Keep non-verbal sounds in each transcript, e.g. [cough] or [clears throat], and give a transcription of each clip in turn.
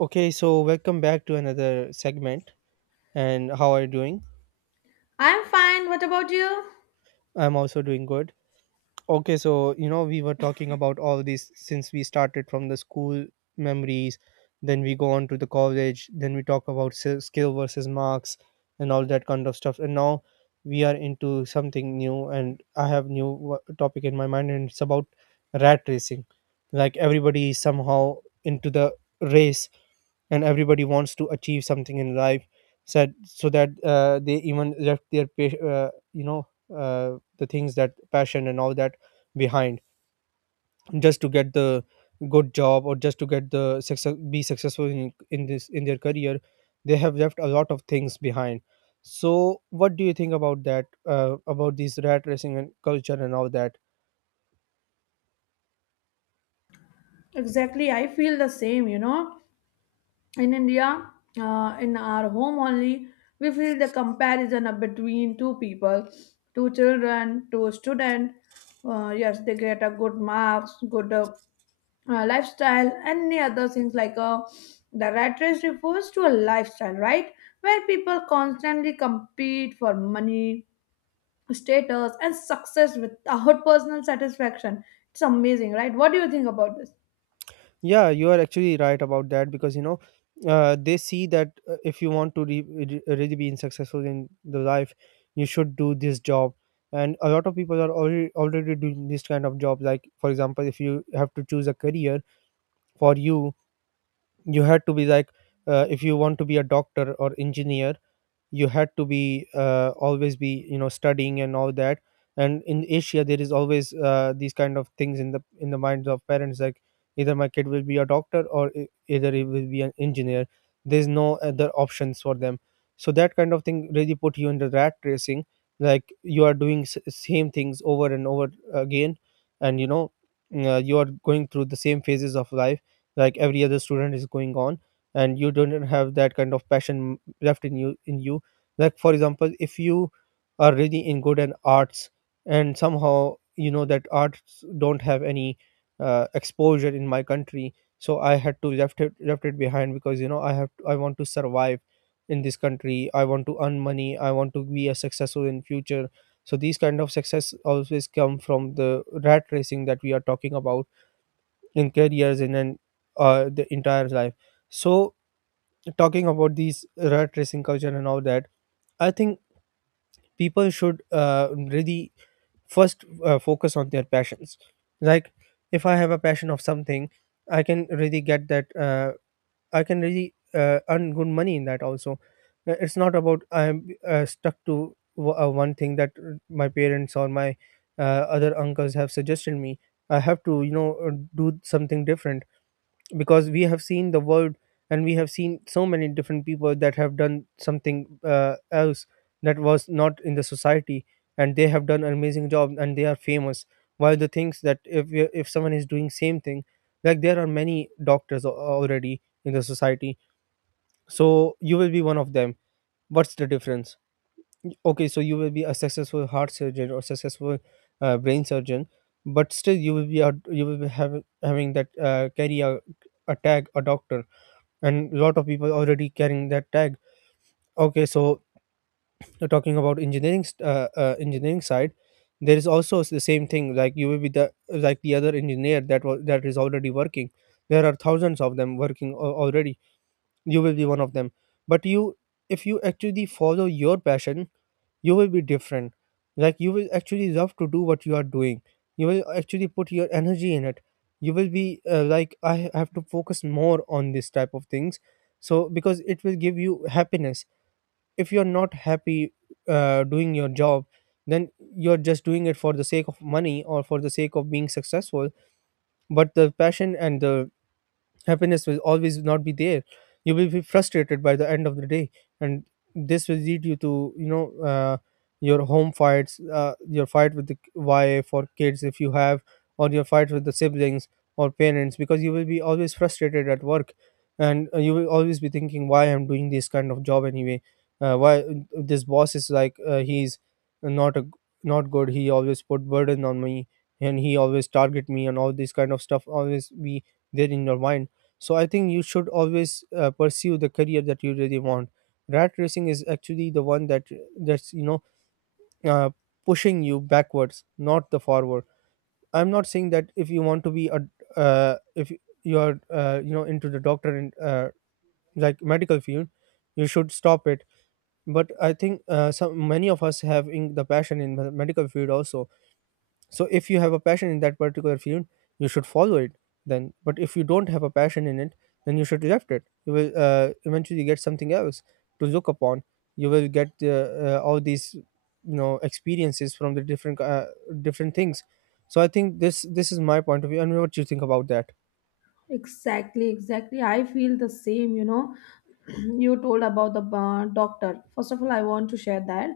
Okay, so welcome back to another segment. And how are you doing? I'm fine. What about you? I'm also doing good. Okay, so you know, we were talking [laughs] about all these since we started from the school memories, then we go on to the college, then we talk about skill versus marks and all that kind of stuff. And now we are into something new, and I have new topic in my mind, and it's about rat racing. Like everybody is somehow into the race, and everybody wants to achieve something in life said so that they even left their uh, the things that passion and all that behind, just to get the good job, or just to get the success, be successful in this in their career. They have left a lot of things behind. So what do you think about that, about this rat racing and culture and all that? Exactly. I feel the same, you know. In India, in our home only, we feel the comparison of between two people, two children, two student. Yes, they get a good marks, good lifestyle, and many other things like the rat race refers to a lifestyle, right? Where people constantly compete for money, status, and success without personal satisfaction. It's amazing, right? What do you think about this? Yeah, you are actually right about that because you know they see that if you want to really be successful in the life, you should do this job. And a lot of people are already doing this kind of job. Like for example, if you have to choose a career for you, you had to be like if you want to be a doctor or engineer, you had to be always be you know studying and all that. And in Asia there is always these kind of things in the minds of parents, like either my kid will be a doctor or either he will be an engineer. There's no other options for them. So that kind of thing really put you in the rat racing, like you are doing same things over and over again. And you know, you are going through the same phases of life like every other student is going on, and you don't have that kind of passion left in you. Like for example, if you are really in good in arts, and somehow you know that arts don't have any exposure in my country, so I had to left it behind, because you know I have I want to survive in this country, I want to earn money, I want to be a successful in future. So these kind of success always come from the rat racing that we are talking about in careers and in the entire life. So talking about these rat racing culture and all that, I think people should really first focus on their passions. Like if I have a passion of something, I can really get that, I can really earn good money in that also. It's not about I'm stuck to one thing that my parents or my other uncles have suggested me. I have to you know do something different, because we have seen the world, and we have seen so many different people that have done something else that was not in the society, and they have done an amazing job and they are famous. While the things that if someone is doing same thing, like there are many doctors already in the society, so you will be one of them. What's the difference? Okay, so you will be a successful heart surgeon or successful brain surgeon, but still you will you will be having that, carry a tag, a doctor, and a lot of people already carrying that tag. Okay, so you talking about engineering side, there is also the same thing, like you will be the, like the other engineer that was that is already working. There are thousands of them working already. You will be one of them. But you, if you actually follow your passion, you will be different. Like you will actually love to do what you are doing, you will actually put your energy in it, you will be like, I have to focus more on this type of things. So because it will give you happiness. If you're not happy doing your job, then you're just doing it for the sake of money or for the sake of being successful, but the passion and the happiness will always not be there. You will be frustrated by the end of the day, and this will lead you to you know, your home fights, your fight with the wife or kids if you have, or your fight with the siblings or parents, because you will be always frustrated at work, and you will always be thinking why I'm doing this kind of job anyway. Why this boss is like he's not a not good. He always put burden on me, and he always target me, and all this kind of stuff always be there in your mind. So I think you should always pursue the career that you really want. Rat racing is actually the one that that's you know, uh, pushing you backwards, not the forward. I'm not saying that if you want to be a if you're you know into the doctor and like medical field, you should stop it. But I think some many of us have in the passion in the medical field also. So if you have a passion in that particular field, you should follow it then. But if you don't have a passion in it, then you should left it. You will eventually get something else to look upon. You will get all these you know experiences from the different different things. So I think this is my point of view. And what do you think about that? Exactly, exactly. I feel the same, you know. [clears throat] You told about the doctor. First of all, I want to share that.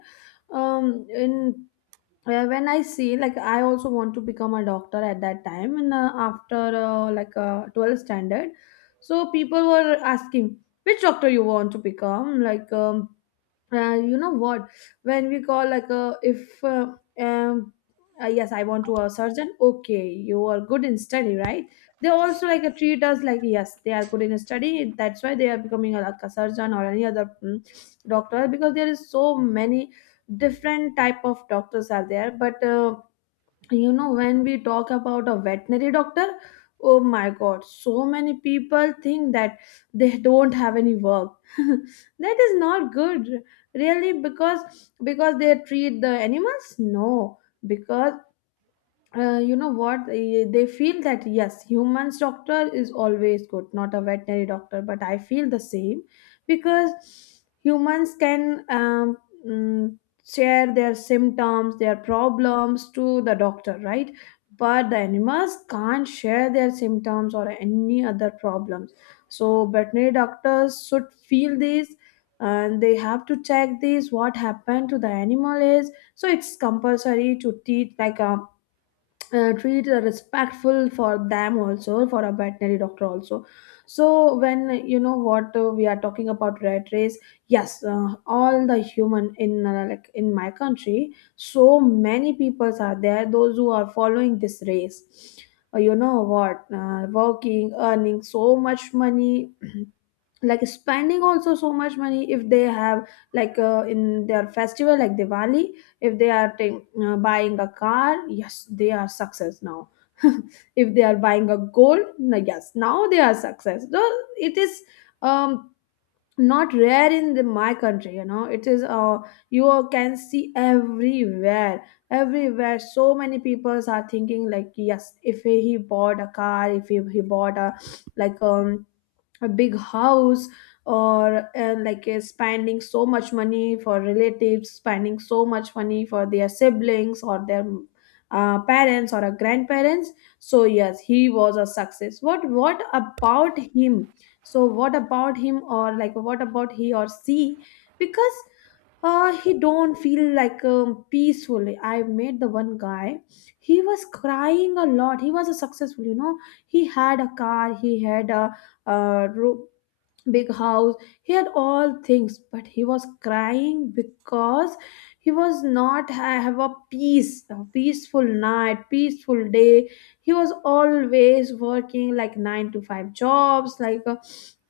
In When I see, like, I also want to become a doctor at that time, and after like 12th standard, so people were asking which doctor you want to become, like. You know what, when we call like a if um yes, I want to a surgeon. Okay, you are good in study, right? They also like treat us like, yes, they are good in study, that's why they are becoming a, like a surgeon or any other doctor, because there is so many different type of doctors are there. But you know, when we talk about a veterinary doctor, oh my god, so many people think that they don't have any work [laughs] that is not good, really, because they treat the animals, no? Because you know what, they feel that yes, humans doctor is always good, not a veterinary doctor. But I feel the same, because humans can mm, share their symptoms, their problems to the doctor, right? But the animals can't share their symptoms or any other problems. So veterinary doctors should feel this, and they have to check this what happened to the animal is. So it's compulsory to teach like treat respectful for them also, for a veterinary doctor also. So when you know what, we are talking about rat race, yes, all the human in like in my country, so many peoples are there those who are following this race. You know what, working, earning so much money, [clears throat] like spending also so much money if they have, like in their festival like Diwali, if they are buying a car, yes, they are success now. [laughs] If they are buying a gold, no, yes, now they are success though. It is um not rare in the, my country, you know. It is you can see everywhere, everywhere. So many people are thinking like, yes, if he bought a car, if he bought a like a big house, or like spending so much money for relatives, spending so much money for their siblings or their parents or grandparents. So yes, he was a success. What about him? So what about him? Or like, what about he or she? Because he don't feel like peacefully. I met the one guy, he was crying a lot. He was a successful, you know. He had a car, he had a room, big house. He had all things, but he was crying because he was not have a peace, a peaceful night, peaceful day. He was always working like 9 to 5 jobs, like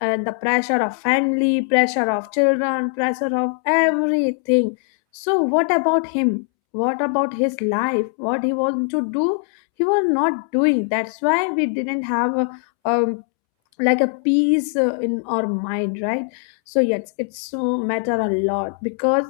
and the pressure of family, pressure of children, pressure of everything. So what about him? What about his life? What he wants to do? He was not doing. That's why we didn't have a um, like a peace in our mind, right? So yes, it's so matter a lot, because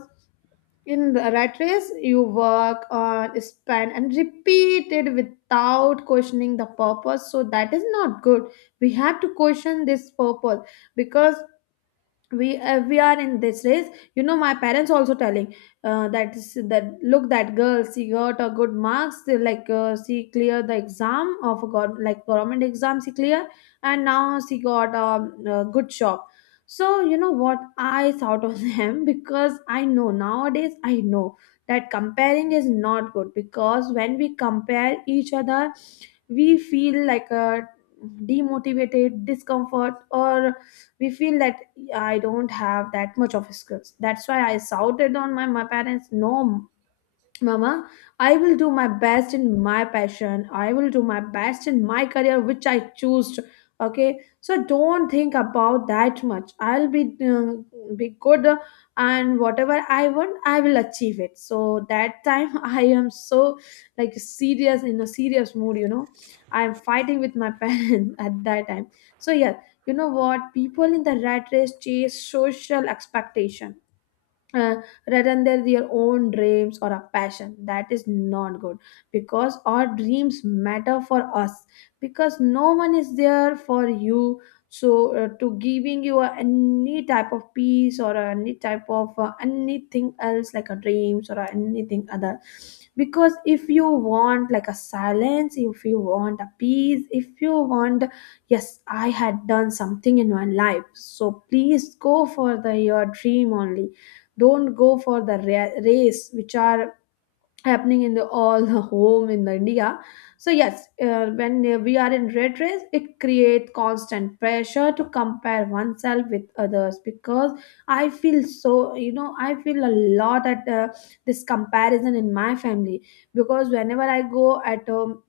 in the rat race you work on, spend and repeat it without questioning the purpose. So that is not good. We have to question this purpose, because we are in this race. You know, my parents also telling that look, that girl, she got a good marks. They like she cleared the exam of a like government exam, she cleared, and now she got a good job. So you know what I thought of them, [laughs] because I know, nowadays I know that comparing is not good, because when we compare each other, we feel like a demotivated, discomfort, or we feel that I don't have that much of skills. That's why I shouted on my parents, no, Mama, I will do my best in my passion. I will do my best in my career, which I choose. Okay, so don't think about that much. I'll be good, and whatever I want, I will achieve it. So that time, [laughs] I am so like serious, in a serious mood. You know, I am fighting with my [laughs] parents at that time. So yeah, you know what? People in the rat race chase social expectation, uh, rather than their own dreams or a passion. That is not good, because our dreams matter for us, because no one is there for you. So to giving you a, any type of peace or any type of anything else like a dreams or anything other. Because if you want like a silence, if you want a peace, if you want, yes, I had done something in my life, so please go for the your dream only. Don't go for the race which are happening in the all the home in the India. So yes, when we are in red race, it creates constant pressure to compare oneself with others. Because I feel so, you know, I feel a lot at this comparison in my family. Because whenever I go at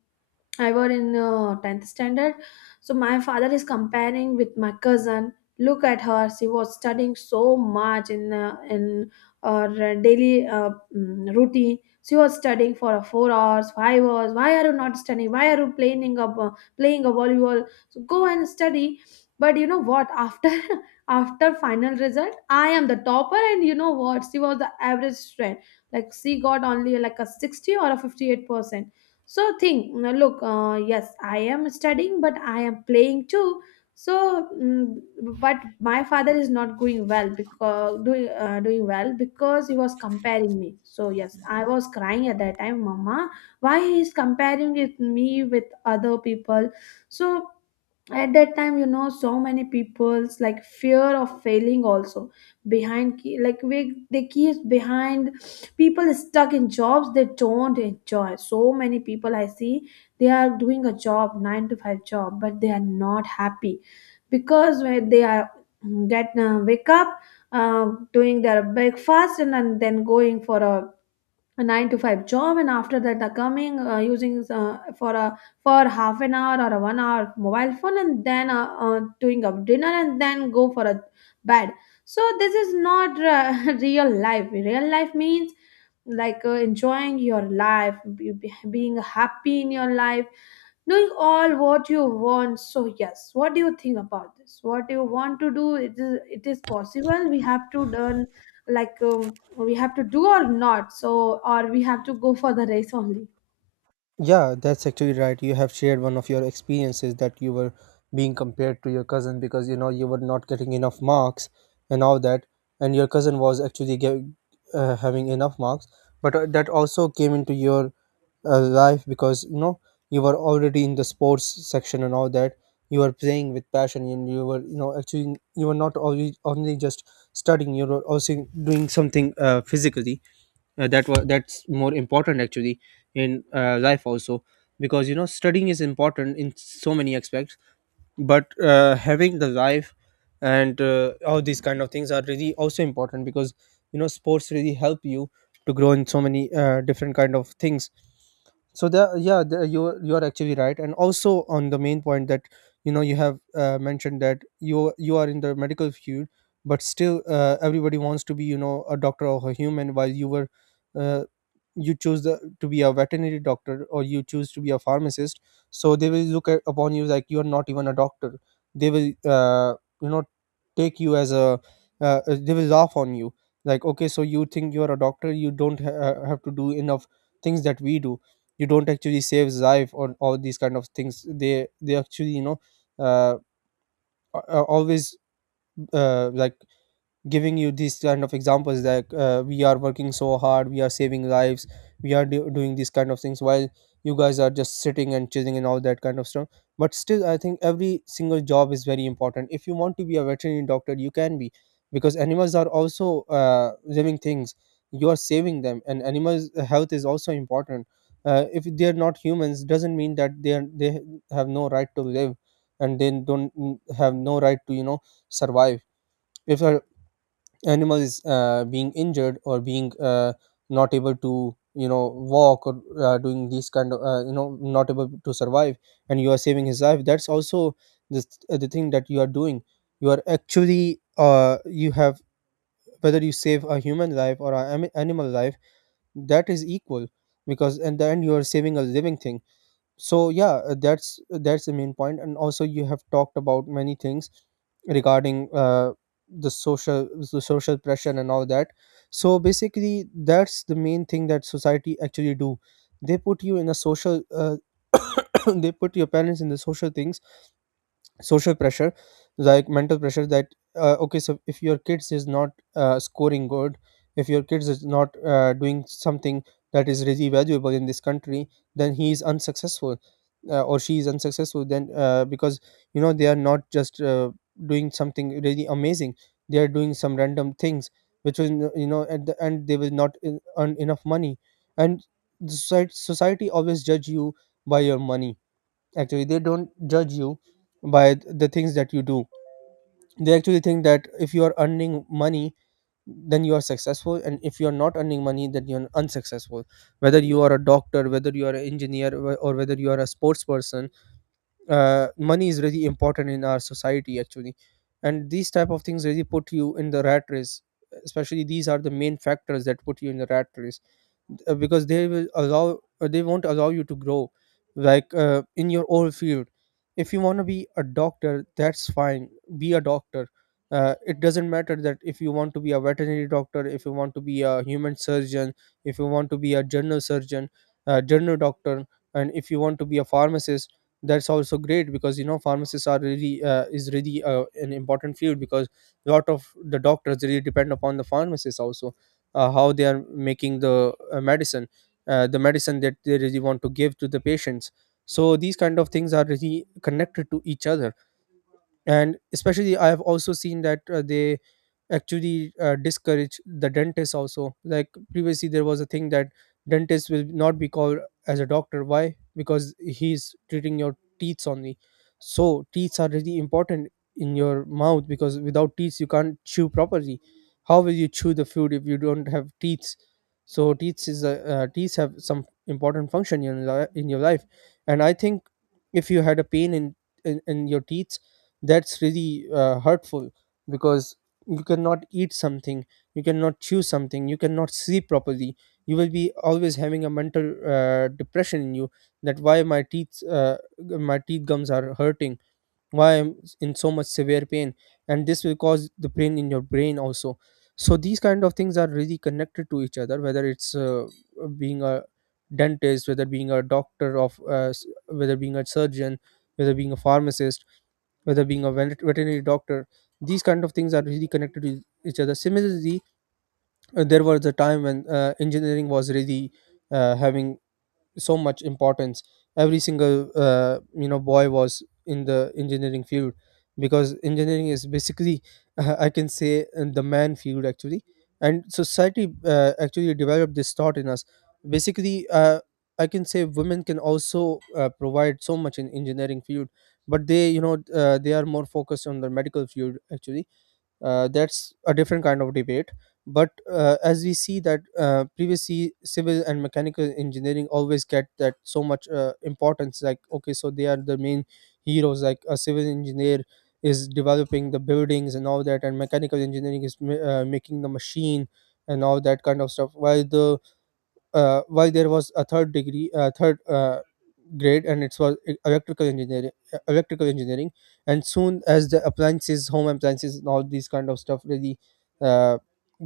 I were in 10th standard. So my father is comparing with my cousin. Look at her, she was studying so much in her daily routine. She was studying for 4 hours, 5 hours. Why are you not studying? Why are you playing a volleyball? So go and study. But you know what? After [laughs] after final result, I am the topper, and you know what? She was the average student. Like she got only like a 60 or a 58%. So think, look, yes, I am studying, but I am playing too. So, but my father is not going well, because doing well, because he was comparing me. So yes, I was crying at that time, Mama. Why he is comparing with me with other people? So at that time, you know, so many people's like fear of failing also behind key, like we, they keep behind. People stuck in jobs they don't enjoy. So many people I see they are doing a job, 9 to 5 job, but they are not happy. Because when they are get wake up, doing their breakfast, and then going for a 9 to 5 job, and after that the coming using for a for half an hour or a one hour mobile phone, and then doing a dinner, and then go for a bed. So this is not [laughs] real life. Real life means like enjoying your life, being happy in your life, knowing all what you want. So yes, what do you think about this? What do you want to do? It is, it is possible? We have to learn like we have to do or not? So or we have to go for the race only? Yeah, that's actually right. You have shared one of your experiences that you were being compared to your cousin because you know you were not getting enough marks and all that, and your cousin was actually having enough marks. But that also came into your life because you know you were already in the sports section and all that. You were playing with passion, and you were you know actually you were not only just studying. You were also doing something physically, that's more important actually in life also, because you know studying is important in so many aspects, but having the life and all these kind of things are really also important, because you know sports really help you to grow in so many different kind of things. So the yeah, the, you are actually right. And also on the main point that you know you have mentioned that you are in the medical field, but still everybody wants to be you know a doctor or a human, while you were uh, you choose to be a veterinary doctor or you choose to be a pharmacist. So they will look upon you like you are not even a doctor. They will you know take you as a they will laugh on you, like, okay, so you think you are a doctor, you don't have to do enough things that we do, you don't actually save life or all these kind of things. They actually you know uh, always like giving you these kind of examples that we are working so hard, we are saving lives, we are doing these kind of things, while you guys are just sitting and chilling and all that kind of stuff. But still I think every single job is very important. If you want to be a veterinary doctor, you can be, because animals are also living things. You are saving them, and animals health is also important. If they are not humans, doesn't mean that they have no right to live, and they don't have no right to you know survive. If a animal is being injured or being not able to you know walk, or doing these kind of you know not able to survive, and you are saving his life, that's also the, the thing that you are doing. You are actually you have whether you save a human life or an animal life, that is equal, because in the end you are saving a living thing. So yeah, that's the main point. And also you have talked about many things regarding the social pressure and all that. So basically that's the main thing that society actually do. They put you in a social [coughs] they put your parents in the social things, social pressure, like mental pressure that. Okay, so if your kids is not scoring good, if your kids is not doing something that is really valuable in this country, then he is unsuccessful, or she is unsuccessful, then because you know they are not just doing something really amazing. They are doing some random things which will, you know, at the end they will not earn enough money. And society always judge you by your money. Actually they don't judge you by the things that you do. They actually think that if you are earning money then you are successful, and if you are not earning money then you're unsuccessful, whether you are a doctor, whether you are an engineer, or whether you are a sports person. Money is really important in our society actually, and these type of things really put you in the rat race. Especially these are the main factors that put you in the rat race, because they won't allow you to grow, like, in your own field. If you want to be a doctor, that's fine, be a doctor. It doesn't matter, that if you want to be a veterinary doctor, if you want to be a human surgeon, if you want to be a general surgeon, a general doctor, and if you want to be a pharmacist, that's also great, because you know pharmacists are really is really an important field, because a lot of the doctors really depend upon the pharmacists also, how they are making the medicine, the medicine that they really want to give to the patients. So these kind of things are really connected to each other. And especially I have also seen that they actually discourage the dentist also. Like previously there was a thing that dentist will not be called as a doctor. Why? Because he's treating your teeth only. So teeth are really important in your mouth, because without teeth you can't chew properly. How will you chew the food if you don't have teeth? So teeth have some important function in your life. And I think if you had a pain in your teeth, that's really hurtful, because you cannot eat something, you cannot chew something, you cannot sleep properly. You will be always having a mental depression in you, that why my teeth gums are hurting, why I'm in so much severe pain. And this will cause the pain in your brain also. So these kind of things are really connected to each other, whether it's being a dentist, whether being a surgeon, whether being a pharmacist, whether being a veterinary doctor. These kind of things are really connected to each other. Similarly, there was a time when engineering was really having so much importance. Every single you know, boy was in the engineering field, because engineering is basically, [laughs] I can say, the man field actually. And society actually developed this thought in us. Basically, I can say women can also provide so much in engineering field, but they you know they are more focused on the medical field actually. That's a different kind of debate. But as we see that, previously civil and mechanical engineering always get that so much importance, like okay, so they are the main heroes, like a civil engineer is developing the buildings and all that, and mechanical engineering is making the machine and all that kind of stuff, while the why there was a third, grade, and it was electrical engineering. And soon as the appliances home appliances and all these kind of stuff really uh,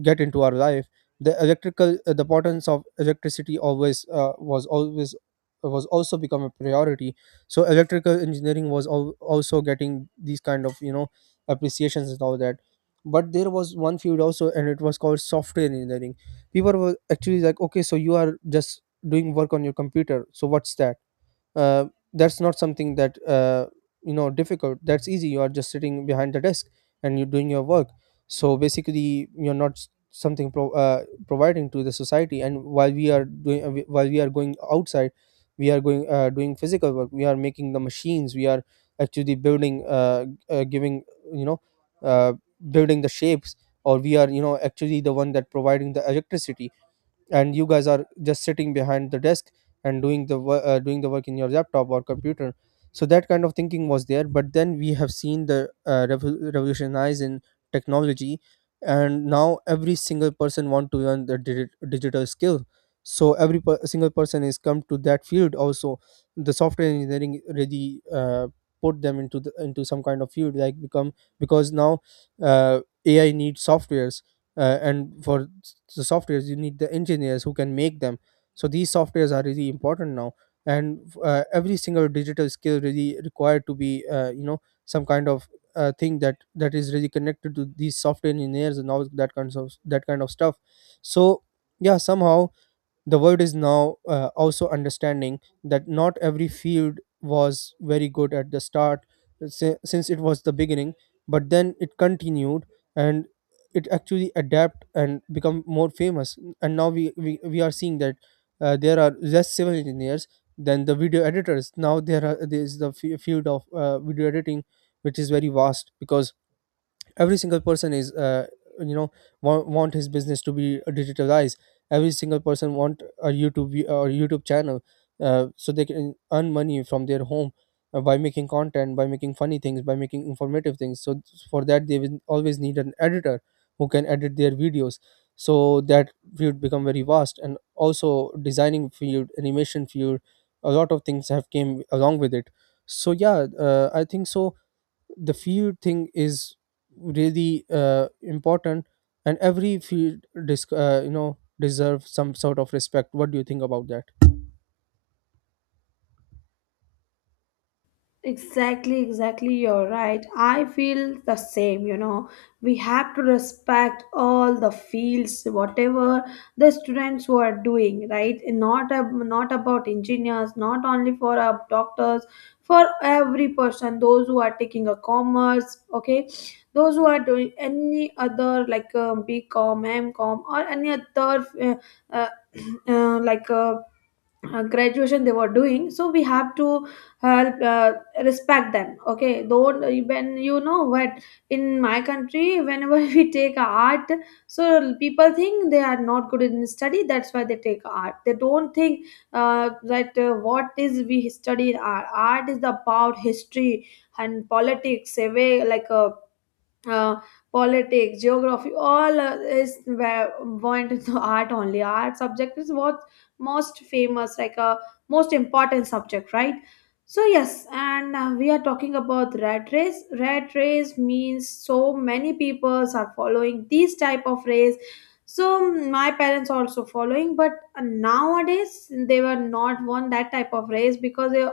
get into our life, the importance of electricity always was always was also become a priority. So electrical engineering was also getting these kind of, you know, appreciations and all that. But there was one field also, and it was called software engineering. People were actually like, okay, so you are just doing work on your computer, so what's that? uh, that's not something that, you know, difficult, that's easy. You are just sitting behind the desk and you're doing your work. So basically you're not providing to the society, and while we are going outside, we are going doing physical work, we are making the machines, we are actually building, giving, you know, uh, building the shapes, or we are, you know, actually the one that providing the electricity, and you guys are just sitting behind the desk and doing the work in your laptop or computer. So that kind of thinking was there, but then we have seen the revolutionize in technology. And now every single person want to learn the digital skill. So every single person is come to that field also. The software engineering really put them into some kind of field, like become, because now, uh, AI needs software, and for the softwares you need the engineers who can make them. So these softwares are really important now. And every single digital skill really required to be, you know, some kind of thing that is really connected to these software engineers and all that kinds of that kind of stuff. So yeah, somehow the world is now also understanding that not every field was very good at the start, since it was the beginning, but then it continued, and it actually adapt and become more famous. And now we are seeing that there are less civil engineers than the video editors. Now there are there is the field of video editing, which is very vast, because every single person is, you know, want his business to be, digitalized. Every single person want a youtube vi- or YouTube channel, so they can earn money from their home, by making content, by making funny things, by making informative things. So for that they will always need an editor who can edit their videos, so that field become very vast. And also designing field, animation field, a lot of things have came along with it. So yeah, I think so the field thing is really important, and every field deserve some sort of respect. What do you think about that? Exactly, exactly. You're right. I feel the same, you know. We have to respect all the fields, whatever the students who are doing, right? Not about engineers, not only for our doctors, for every person, those who are taking a commerce, okay? Those who are doing any other like BCom, MCom, or any other uh, [clears throat] uh, like uh, graduation they were doing. So we have to help respect them. Okay, don't, when you know what, in my country whenever [laughs] we take art, so people think they are not good in study, that's why they take art. They don't think that what is we study in art. Art is about history and politics, a way like a uh, politics, geography, all is where went to art only. Art subject is what most famous, like a most important subject, right? So yes, and we are talking about rat race. Rat race means so many peoples are following these type of race. So my parents also following, but nowadays they were not one that type of race because they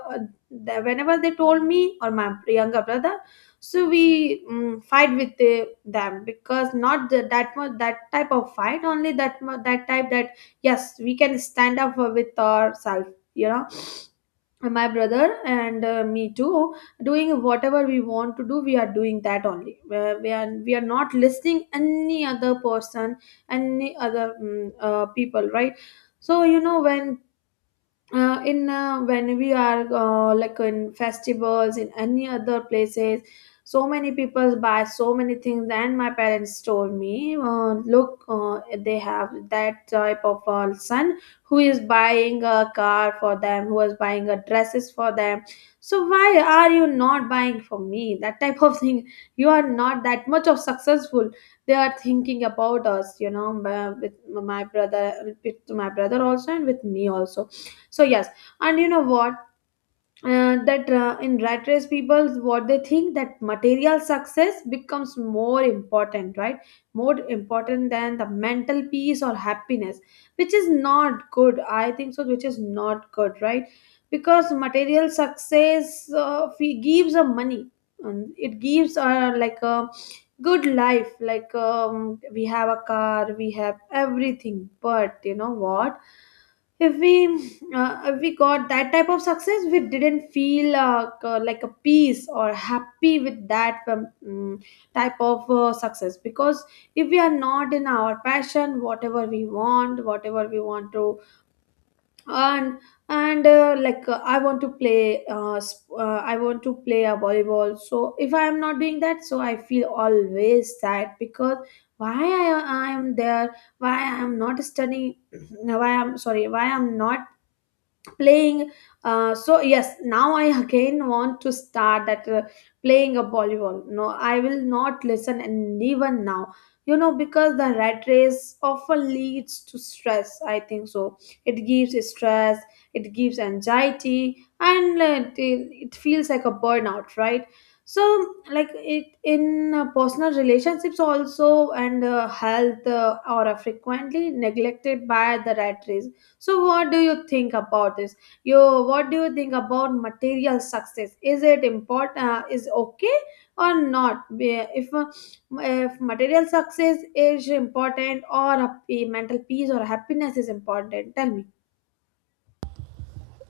whenever they told me or my younger brother so we fight with them because not that much that type of fight only that that type that yes we can stand up for with ourselves you know And my brother and me too, doing whatever we want to do, we are doing that only. Where we are not listening any other person, any other people, right? So when in when we are like in festivals, in any other places, so many people buy so many things, and my parents told me, look, they have that type of son who is buying a car for them, who is buying a dresses for them, so why are you not buying for me that type of [laughs] thing? You are not that much of successful. They are thinking about us, with my brother, with my brother also and with me also. So yes, and you know what? That In rat race people, what they think, that material success becomes more important, right? More important than the mental peace or happiness, which is not good. I think so, which is not good, right? Because material success gives a money, and it gives like a good life. Like we have a car, we have everything, but you know what? If we we got that type of success, we didn't feel like a peace or happy with that type of success, because if we are not in our passion, whatever we want, whatever we want to earn. And like I want to play I want to play a volleyball, so if I am not doing that, so I feel always sad, because why I am there, why I am not studying, [clears throat] why I'm sorry, why I'm not playing. So yes, now I [laughs] again want to start that playing a volleyball. No, I will not listen. And even now, you know, because the rat race often leads to stress, I think so. It gives stress, it gives anxiety, and it feels like a burnout, right? So like it in personal relationships also, and health are frequently neglected by the rat race. So what do you think about this? You, what do you think about material success? Is it important? Is okay or not? If material success is important or a mental peace or happiness is important, tell me.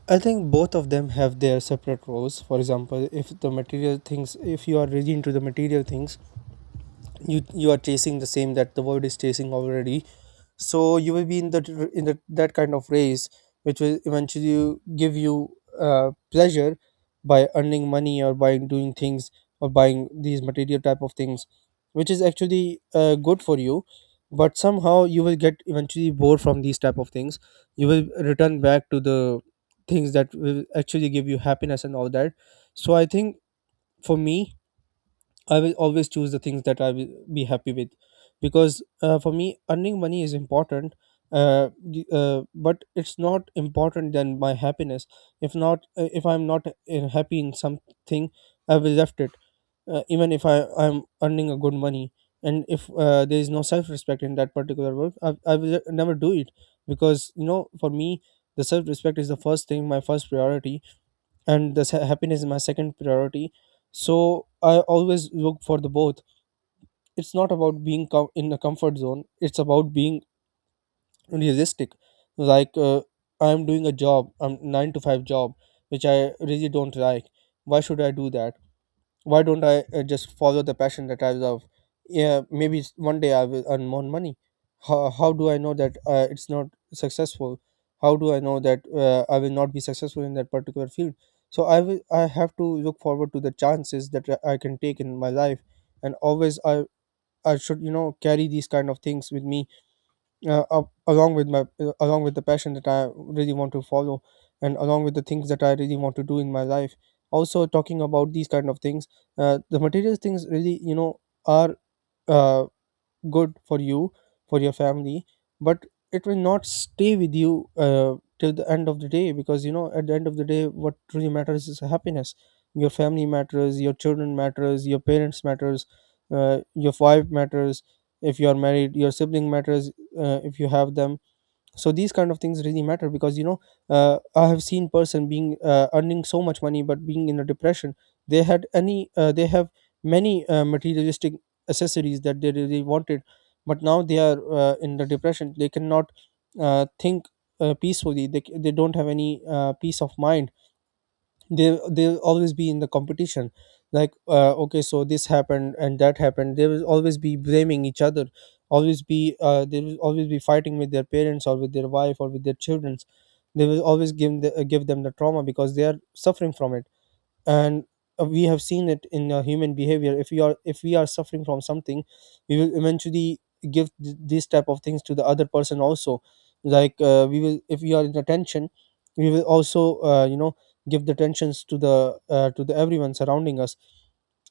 I think both of them have their separate roles. For example, if the material things, if you are really into the material things, you are chasing the same that the world is chasing already, so you will be in the that kind of race, which will eventually give you pleasure by earning money or by doing things or buying these material type of things, which is actually good for you, but somehow you will get eventually bored from these type of things. You will return back to the things that will actually give you happiness and all that. So I think, for me, I will always choose the things that I will be happy with, because for me, earning money is important. But it's not important than my happiness. If I'm not happy in something, I will left it. Even if I'm earning a good money, and if there is no self respect in that particular work, I will never do it because for me the self respect is the first thing, my first priority, and the happiness is my second priority. So I always look for the both. It's not about being in a comfort zone, it's about being realistic. Like, I'm doing a job, I'm 9 to 5 job, which I really don't like. Why should I do that? Why don't I just follow the passion that I love? Yeah, maybe one day I will earn more money. How do I know that it's not successful? How do I know that I will not be successful in that particular field? So I have to look forward to the chances that I can take in my life. And always I should, carry these kind of things with me, along with my along with the passion that I really want to follow, and along with the things that I really want to do in my life. Also, talking about these kind of things, the material things really, are, uh, good for you, for your family. But it will not stay with you till the end of the day, because you know at the end of the day what truly matters is happiness. Your family matters, your children matters, your parents matters, your wife matters, if you are married, your sibling matters, if you have them. So these kind of things really matter, because I have seen person being earning so much money but being in a depression. They had any They have many materialistic accessories that they really wanted, but now they are, in the depression, they cannot think peacefully. They they don't have any peace of mind. They'll always be in the competition. Like, okay, so this happened and that happened, they will always be blaming each other, always be they will always be fighting with their parents, or with their wife, or with their children. They will always give give them the trauma, because they are suffering from it. And we have seen it in human behavior, if we are suffering from something, we will eventually give these type of things to the other person also. Like, we will, if we are in attention, we will also, give the tensions to the everyone surrounding us.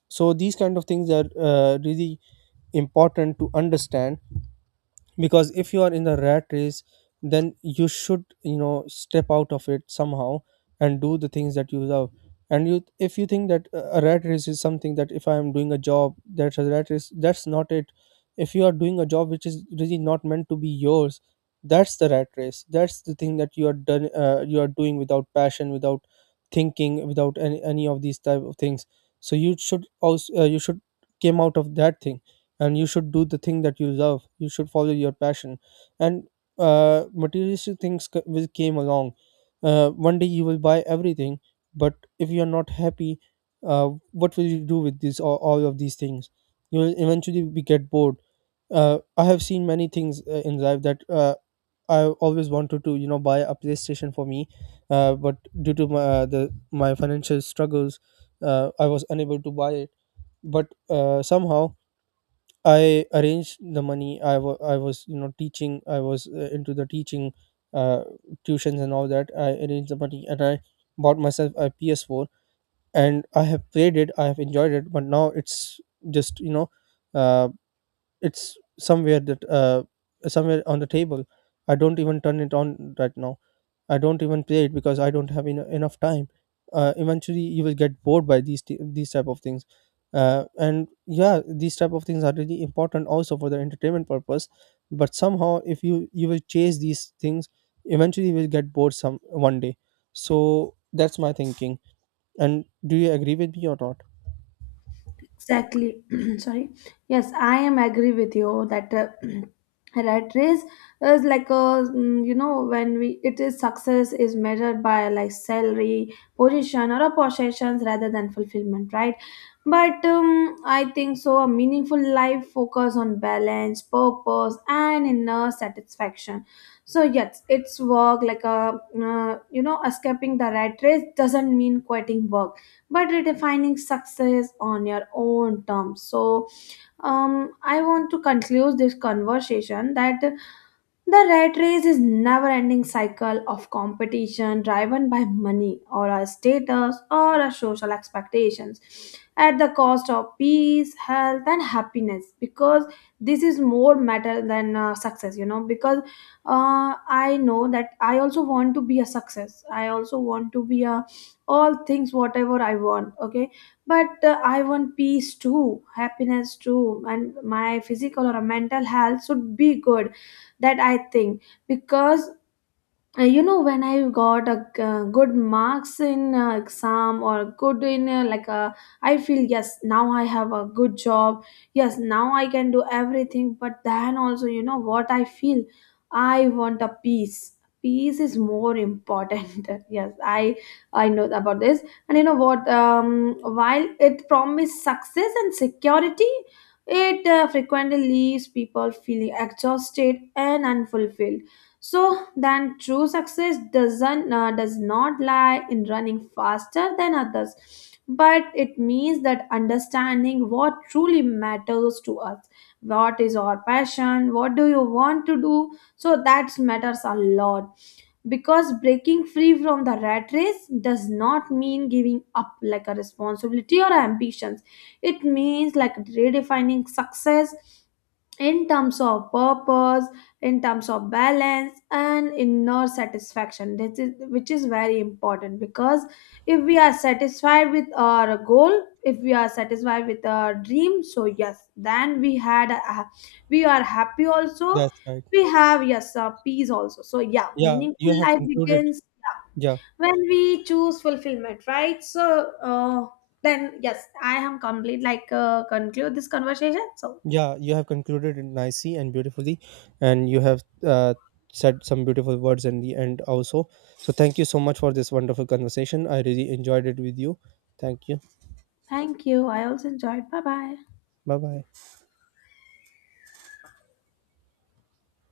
So these kind of things are really important to understand, because if you are in the rat race, then you should, step out of it somehow, and do the things that you love. And you, if you think that a rat race is something that if I am doing a job, that's a rat race, that's not it. If you are doing a job which is really not meant to be yours, that's the rat race. That's the thing that you are done you are doing without passion, without thinking, without any of these type of things. So you should also you should came out of that thing, and you should do the thing that you love, you should follow your passion. And materialistic things will came along. One day you will buy everything, but if you are not happy, what will you do with all of these things? You will eventually be get bored. I have seen many things in life that I always wanted to, you know, buy a playstation for me. But due to my financial struggles, I was unable to buy it. But somehow I arranged the money. I was, you know, teaching. I was into the teaching, uh, tuitions and all that. I arranged the money and I bought myself a PS4, and I have played it. I have enjoyed it, but now it's just, you know, uh, it's somewhere on the table. I don't even turn it on right now. I don't even play it, because I don't have enough time. Eventually, you will get bored by these type of things, and yeah, these type of things are really important also for the entertainment purpose. But somehow, if you will chase these things, eventually you will get bored some one day. So that's my thinking. And do you agree with me or not? Exactly. [clears throat] Sorry. Yes, I am agree with you that [clears throat] rat race is like a you know, when we, it is success is measured by like salary, position, or a possessions rather than fulfillment, right? But I think so. A meaningful life focus on balance, purpose, and inner satisfaction. So yes, it's work like a you know, escaping the rat race doesn't mean quitting work, but redefining success on your own terms. So I want to conclude this conversation, that the rat race is never ending cycle of competition driven by money or our status or our social expectations at the cost of peace, health and happiness. Because this is more matter than success, you know, because I know that I also want to be a success, I also want to be a all things whatever I want, okay? But I want peace too, happiness too, and my physical or mental health should be good, that I think. Because you know, when I got a good marks in exam, or good in like I feel yes, now I have a good job, yes now I can do everything, but then also, you know what I feel, I want a peace. Peace is more important. [laughs] Yes, I know about this. And you know what? While it promises success and security, it frequently leaves people feeling exhausted and unfulfilled. So then true success does not lie in running faster than others, but it means that understanding what truly matters to us, what is our passion, what do you want to do. So that matters a lot. Because breaking free from the rat race does not mean giving up like a responsibility or ambitions. It means like redefining success in terms of purpose, in terms of balance and inner satisfaction. That is, which is very important, because if we are satisfied with our goal, if we are satisfied with our dream, so yes, then we had a, we are happy also, That's right. we have yes peace also. So yeah, Yeah, meaningful you have life concluded. begins, yeah, Yeah, when we choose fulfillment, right? So then yes, I am complete, like conclude this conversation. So yeah, you have concluded it nicely and beautifully, and you have said some beautiful words in the end also. So thank you so much for this wonderful conversation. I really enjoyed it with you. Thank you. thank you. I also enjoyed. Bye bye. Bye bye.